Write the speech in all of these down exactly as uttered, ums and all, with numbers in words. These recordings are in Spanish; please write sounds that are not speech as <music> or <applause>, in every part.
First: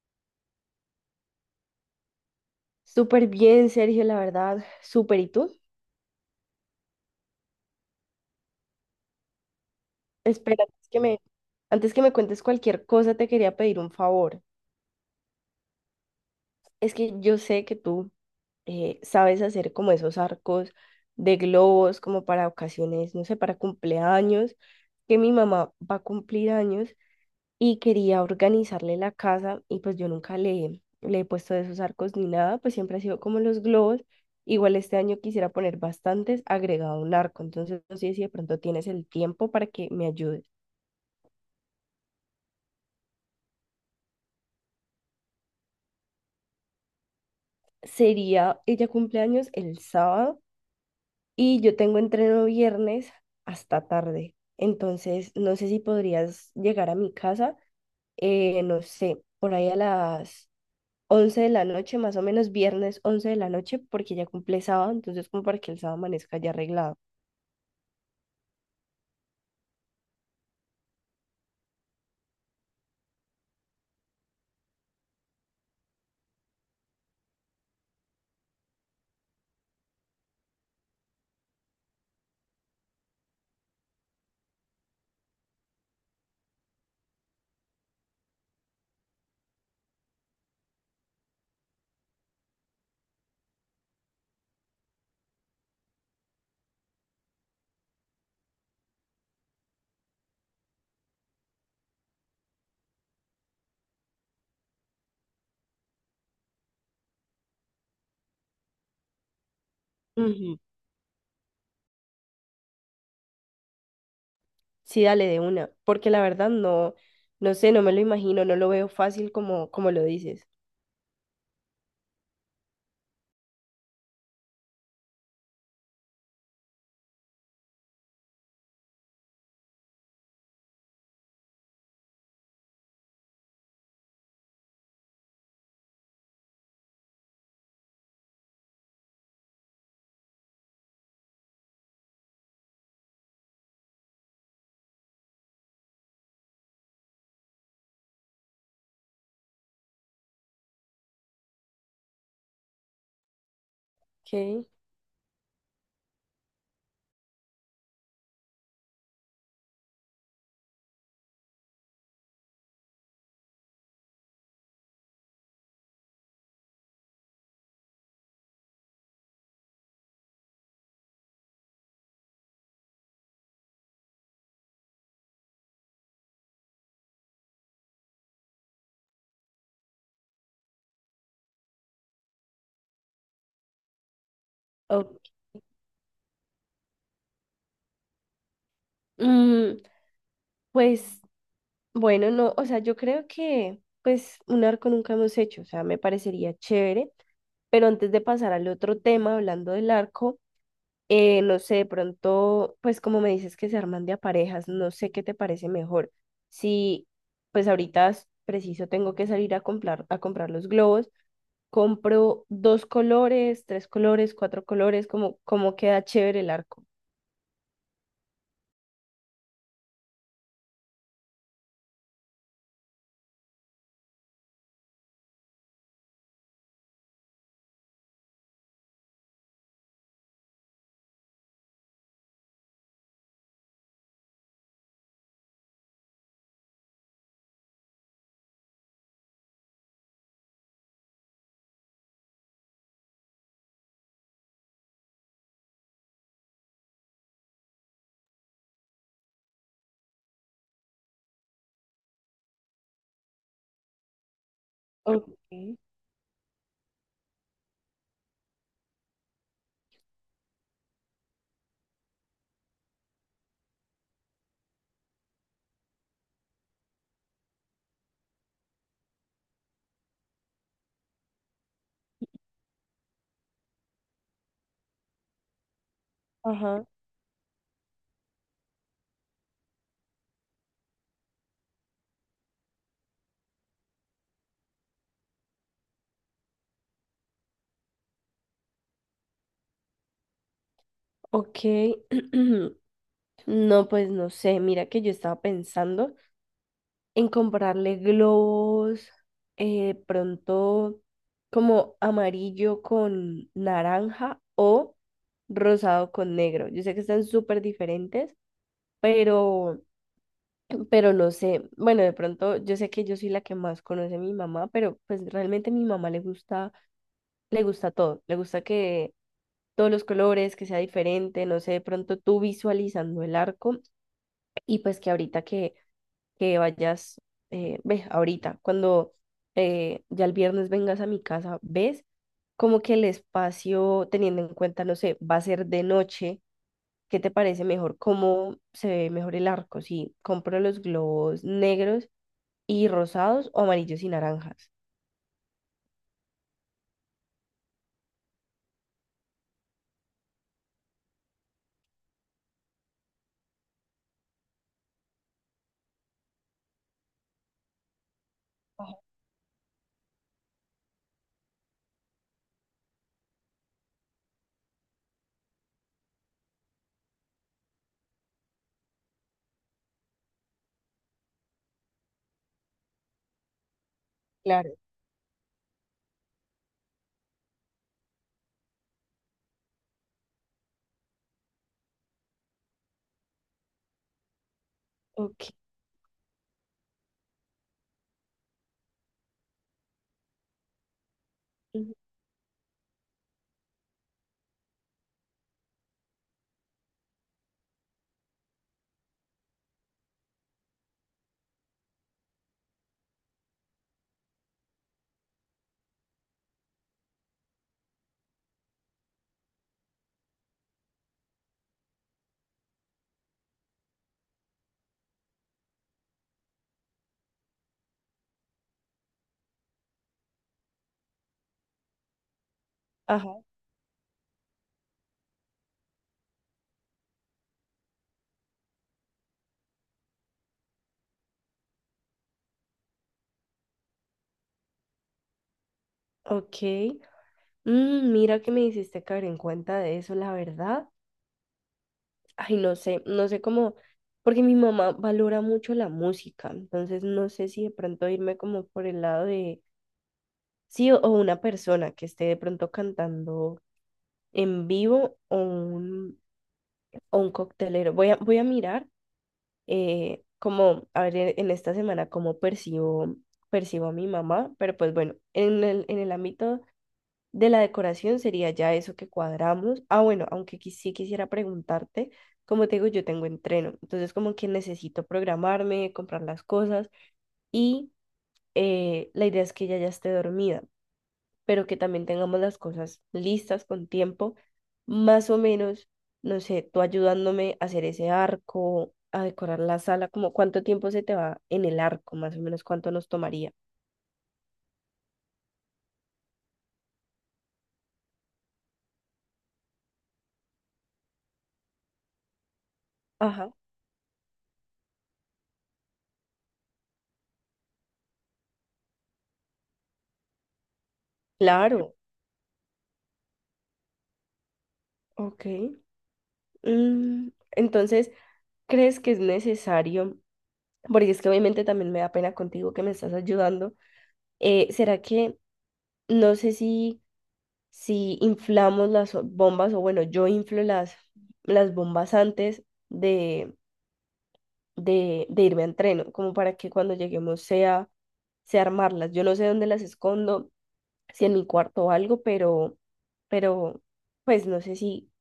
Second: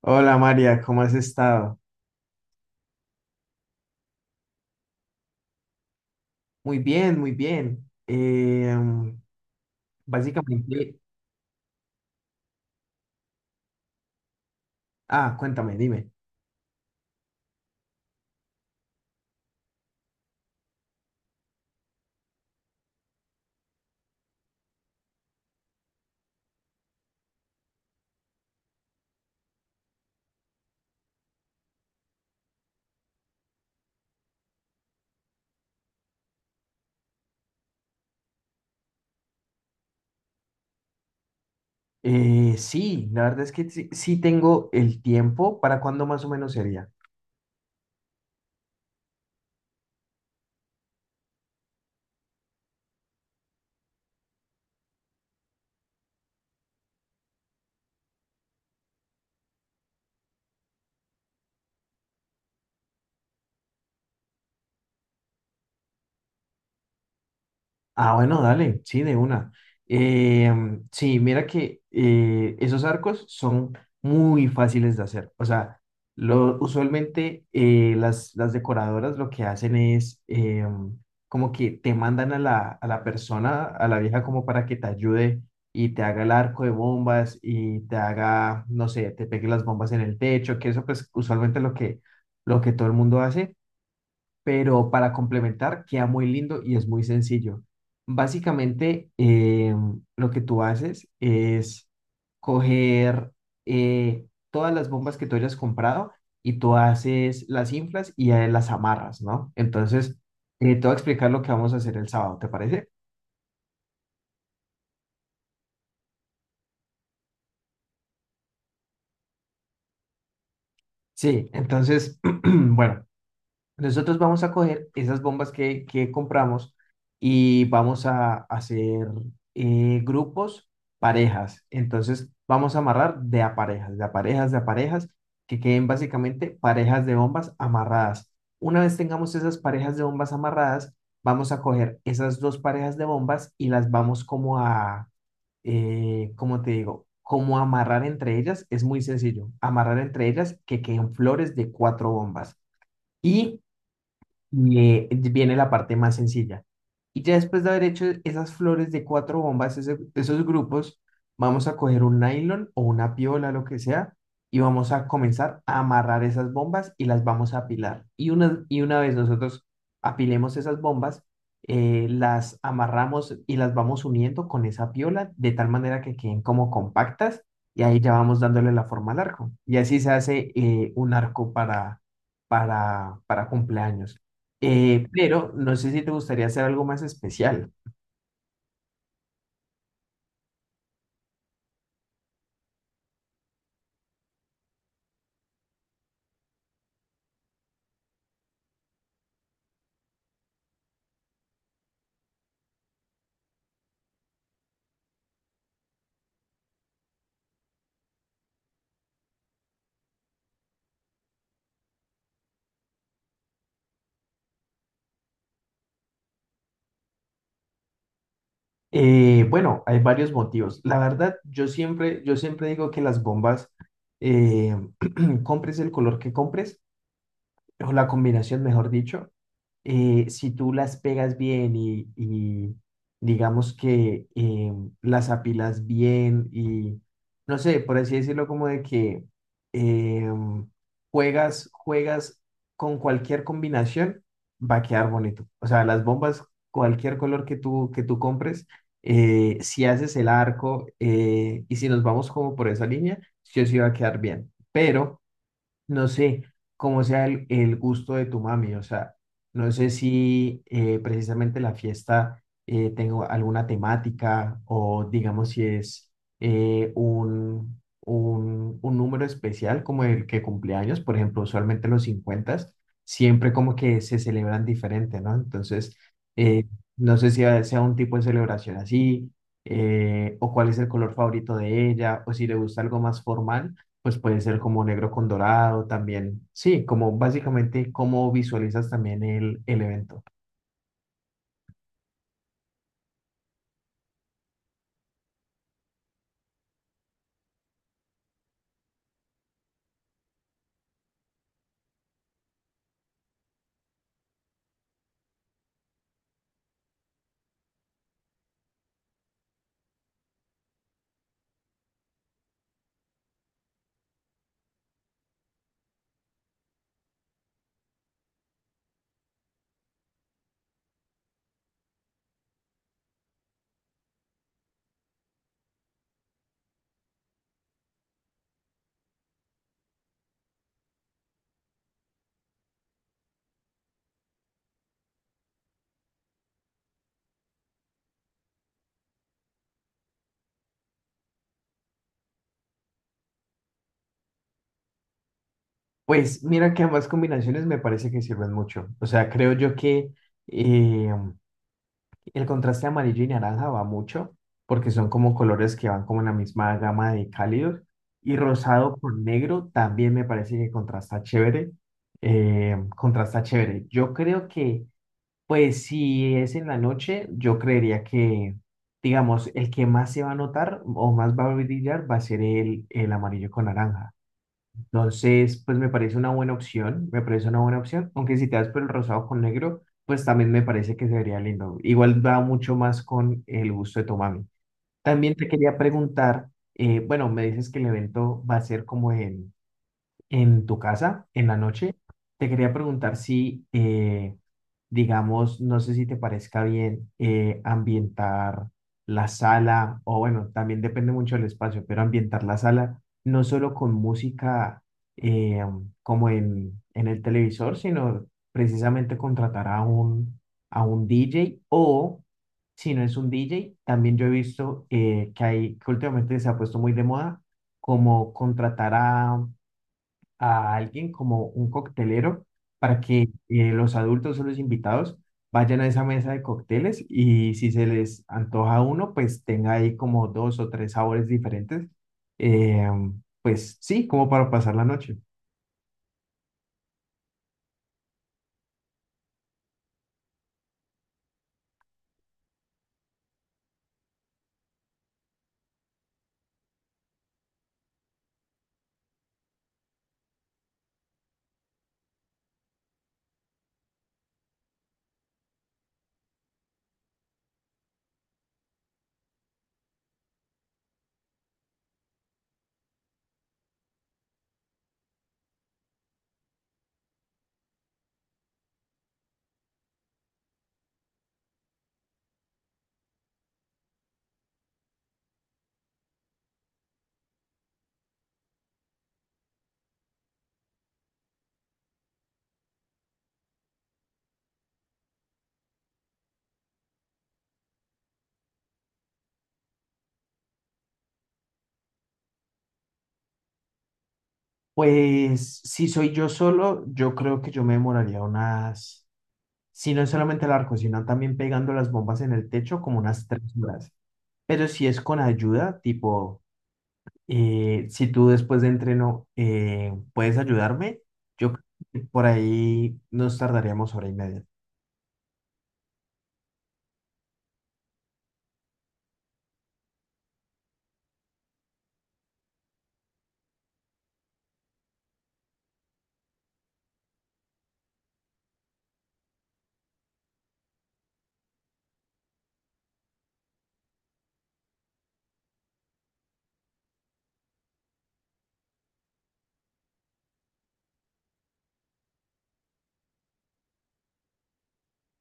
Hola María, ¿cómo has estado? Súper bien, Sergio, la verdad, súper. ¿Y tú? Muy bien, muy bien. Eh, mm, Espera, antes básicamente, que me, antes que me cuentes cualquier cosa, te quería pedir un favor. ah, cuéntame, dime. Es que yo sé que tú eh, sabes hacer como esos arcos de globos, como para ocasiones, no sé, para cumpleaños, que mi mamá va a cumplir años y quería organizarle la casa, y pues yo nunca le, le he puesto de esos arcos ni nada, pues siempre ha sido como los globos. Igual este año quisiera poner bastantes agregado un arco, entonces no sé si de pronto tienes el tiempo para que me ayudes. Eh, sí, la verdad es que sí, sí tengo el tiempo. ¿Para cuándo más o menos sería? Sería, ella cumpleaños el sábado y yo tengo entreno viernes hasta tarde, entonces no sé si podrías llegar a mi casa, eh, no sé, por ahí a las once de la noche, más o menos viernes once de la noche, porque ya cumple sábado, entonces como para que el sábado amanezca ya arreglado. Ah, bueno, dale, sí, de una. Eh, sí, mira que eh, esos arcos son muy fáciles de hacer. O sea, lo, usualmente eh, las, las decoradoras lo que hacen es eh, como que te mandan a la, a la persona, a la vieja, como para que te ayude y te haga el arco de bombas y te haga, no sé, te pegue las bombas en el techo, que eso pues usualmente es lo que, lo que todo el mundo hace, pero para complementar queda muy lindo y es muy sencillo. Básicamente, eh, lo que tú haces es coger eh, todas las bombas que tú hayas comprado y tú haces las inflas y eh, las amarras, ¿no? Entonces, Ujú. eh, te voy a explicar lo que vamos a hacer el sábado, ¿te parece? Sí, dale de una, porque la verdad no, no sé, no me lo imagino, no lo veo fácil como, como lo dices. Sí, entonces, <clears throat> bueno. Nosotros vamos a coger esas bombas que, que compramos y vamos a hacer eh, grupos, parejas. Entonces vamos a amarrar de a parejas, de a parejas, de a parejas, que queden básicamente parejas de bombas amarradas. Una vez tengamos esas parejas de bombas amarradas, vamos a coger esas dos parejas de bombas y las vamos como a, eh, ¿cómo te digo? Como amarrar entre ellas. Es muy sencillo. Amarrar entre ellas que queden flores de cuatro bombas. Y Ok. y eh, viene la parte más sencilla. Y ya después de haber hecho esas flores de cuatro bombas, ese- esos grupos, vamos a coger un nylon o una piola, lo que sea, y vamos a comenzar a amarrar esas bombas y las vamos a apilar. Y una, y una vez nosotros apilemos esas bombas, eh, las amarramos y las vamos uniendo con esa piola de tal manera que queden como compactas y ahí ya vamos dándole la forma al arco. Y así se hace eh, un arco para, para, para cumpleaños. Eh, ok. pero no sé si te gustaría hacer algo más especial. Mm, pues bueno, no, o sea, yo creo que pues un arco nunca hemos hecho, o sea, me parecería chévere, pero antes de pasar al otro tema, hablando del arco. Eh, no sé, de pronto, pues como me dices que se arman de a parejas, no sé qué te parece mejor. Si, pues ahorita es preciso tengo que salir a comprar, a comprar los globos, compro dos colores, tres colores, cuatro colores, como, como queda chévere el arco. Eh, bueno, hay varios motivos. La verdad, yo siempre, yo siempre digo que las bombas, eh, <clears throat> compres el color que compres, o la combinación, mejor dicho, eh, si tú las pegas bien y, y digamos que eh, las apilas bien y no sé, por así decirlo, como de que eh, juegas, juegas con cualquier combinación, va a quedar bonito. O sea, las bombas, cualquier color que tú, que tú compres, eh, si haces el arco eh, y si nos vamos como por esa línea, sí o sí va a quedar bien. Pero Ok, no sé cómo sea el, el gusto de tu mami, o sea, no sé si eh, precisamente la fiesta eh, tengo alguna temática o digamos si es eh, un, un, un número especial como el que cumpleaños, por ejemplo, usualmente los cincuenta, siempre como que se celebran diferente, ¿no? Entonces, eh, ajá, no sé si a- sea un tipo de celebración así, eh, o cuál es el color favorito de ella, o si le gusta algo más formal, pues puede ser como negro con dorado también. Sí, como básicamente cómo visualizas también el, el evento. ok. <clears throat> No, pues no sé, mira que yo estaba pensando en comprarle globos, eh, pronto como amarillo con naranja o rosado con negro. Yo sé que están súper diferentes, pero, pero no sé. Bueno, de pronto yo sé que yo soy la que más conoce a mi mamá, pero pues realmente a mi mamá le gusta, le gusta todo. Le gusta que todos los colores, que sea diferente, no sé, de pronto tú visualizando el arco y pues que ahorita que que vayas, eh, ves, ahorita, cuando eh, ya el viernes vengas a mi casa, ves como que el espacio, teniendo en cuenta, no sé, va a ser de noche, ¿qué te parece mejor? ¿Cómo se ve mejor el arco? Si compro los globos negros y rosados o amarillos y naranjas. Pues mira que ambas combinaciones me parece que sirven mucho. O sea, creo yo que eh, el contraste amarillo y naranja va mucho porque son como colores que van como en la misma gama de cálidos. Y rosado Ajá, con negro también me parece que contrasta chévere. eh, contrasta chévere. Yo creo que, pues si es en la noche, yo creería que, digamos, el que más se va a notar o más va a brillar va a ser el, el amarillo con naranja. claro. Entonces, pues me parece una buena opción, me parece una buena opción, aunque si te das por el rosado con negro, pues también me parece que se vería lindo. Igual va mucho más con el gusto de tu mami. También te Ok, quería preguntar, eh, bueno, me dices que el evento va a ser como en en tu casa en la noche. Te quería preguntar si, eh, digamos, no sé si te parezca bien eh, ambientar la sala, o bueno, también depende mucho del espacio, pero ambientar la sala no solo con música eh, como en, en el televisor, sino precisamente contratar a un, a un D J o... Si no es un D J, también yo he visto eh, que hay, que últimamente se ha puesto muy de moda, como contratar a, a alguien como un coctelero para que ajá, eh, los adultos o los invitados vayan a esa mesa de cócteles y si se les antoja uno, pues tenga ahí como dos o tres sabores diferentes. eh, pues sí, como para pasar la noche. ok. Mm, mira que me hiciste caer en cuenta de eso, la verdad. Ay, no sé, no sé cómo, porque mi mamá valora mucho la música, entonces no sé si de pronto irme como por el lado de, sí, o, o una persona que esté de pronto cantando en vivo o un, o un coctelero. Voy a, voy a mirar eh, como, a ver, en, en esta semana cómo percibo, percibo a mi mamá, pero pues bueno, en el, en el ámbito de la decoración sería ya eso que cuadramos. Ah, bueno, aunque qui- sí quisiera preguntarte, como te digo, yo tengo entreno, entonces como que necesito programarme, comprar las cosas y eh, la idea es que ella ya esté dormida, pero que también tengamos las cosas listas con tiempo, más o menos, no sé, tú ayudándome a hacer ese arco, a decorar la sala, como cuánto tiempo se te va en el arco, más o menos cuánto nos tomaría. Pues si soy yo solo, yo creo que yo me demoraría unas, si no es solamente la cocina, también pegando las bombas en el techo, como unas tres Ajá. horas. Pero si es con ayuda, tipo Eh, si tú después de entreno eh, puedes ayudarme, yo creo Claro, que por ahí nos tardaríamos hora y media. ok. Mm, entonces... ¿crees que es necesario? Porque es que obviamente también me da pena contigo que me estás ayudando. Eh, ¿será que no sé si, si inflamos las o- bombas o bueno, yo inflo las, las bombas antes de, de, de irme a entreno, como para que cuando lleguemos sea, sea armarlas. Yo no sé dónde las escondo, si en mi cuarto o algo, pero, pero pues no sé si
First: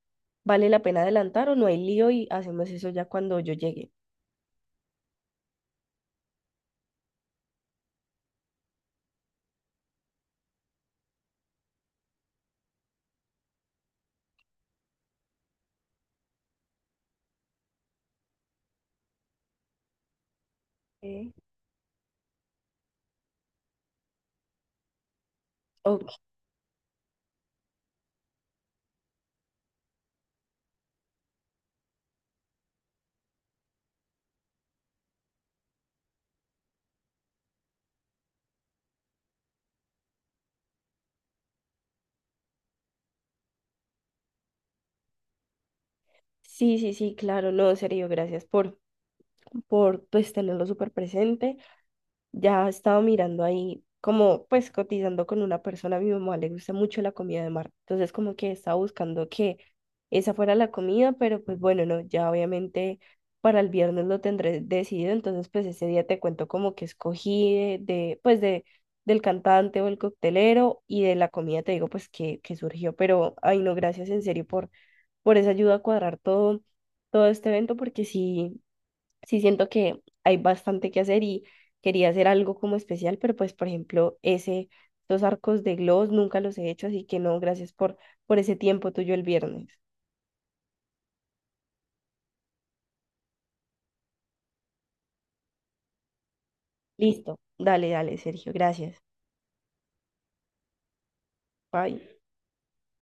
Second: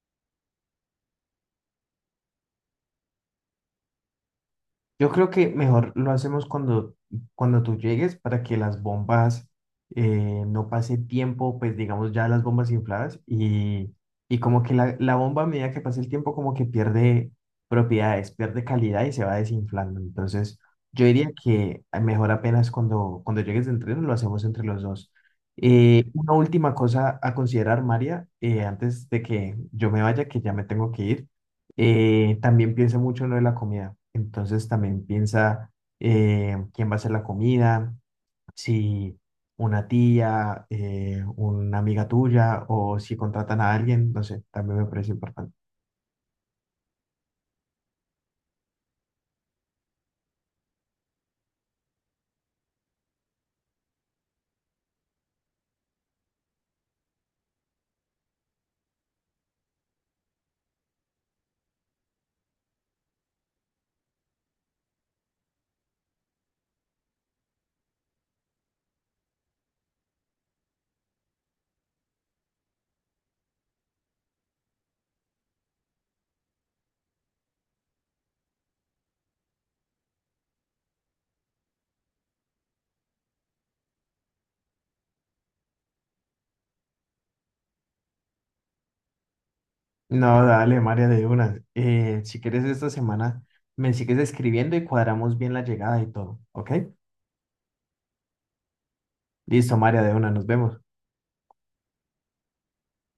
vale la pena adelantar o no hay lío y hacemos eso ya cuando yo llegue. Yo creo que mejor lo hacemos cuando, cuando tú llegues para que las bombas eh, no pase tiempo, pues digamos ya las bombas infladas y, y como que la, la bomba a medida que pasa el tiempo como que pierde propiedades, pierde calidad y se va desinflando. Entonces yo diría Ok. que mejor apenas cuando, cuando llegues de entreno lo hacemos entre los dos. Eh, una última cosa a considerar, María, eh, antes de que yo me vaya, que ya me tengo que ir, eh, también piensa mucho en lo de la comida. Entonces también piensa eh, quién va a hacer la comida, si una tía, eh, una amiga tuya o si contratan a alguien, no sé, también me parece importante. Sí, sí, sí, claro, no, en serio, gracias por, por pues tenerlo súper presente. Ya estaba mirando ahí, como pues cotizando con una persona, a mi mamá le gusta mucho la comida de mar, entonces como que estaba buscando que esa fuera la comida, pero pues bueno, no, ya obviamente para el viernes lo tendré decidido, entonces pues ese día te cuento como que escogí de, de, pues de, del cantante o el coctelero, y de la comida te digo pues que, que surgió, pero ay no, gracias en serio por por esa ayuda a cuadrar todo, todo este evento, porque sí, sí siento que hay bastante que hacer y quería hacer algo como especial, pero pues, por ejemplo, ese, los arcos de gloss nunca los he hecho, así que no, gracias por, por ese tiempo tuyo el viernes. No, dale, María, de una. Eh, si quieres esta semana, me sigues escribiendo y cuadramos bien la llegada y todo, ¿ok? Listo, dale, dale, Sergio, gracias. Listo, María, de una, nos vemos. Bye.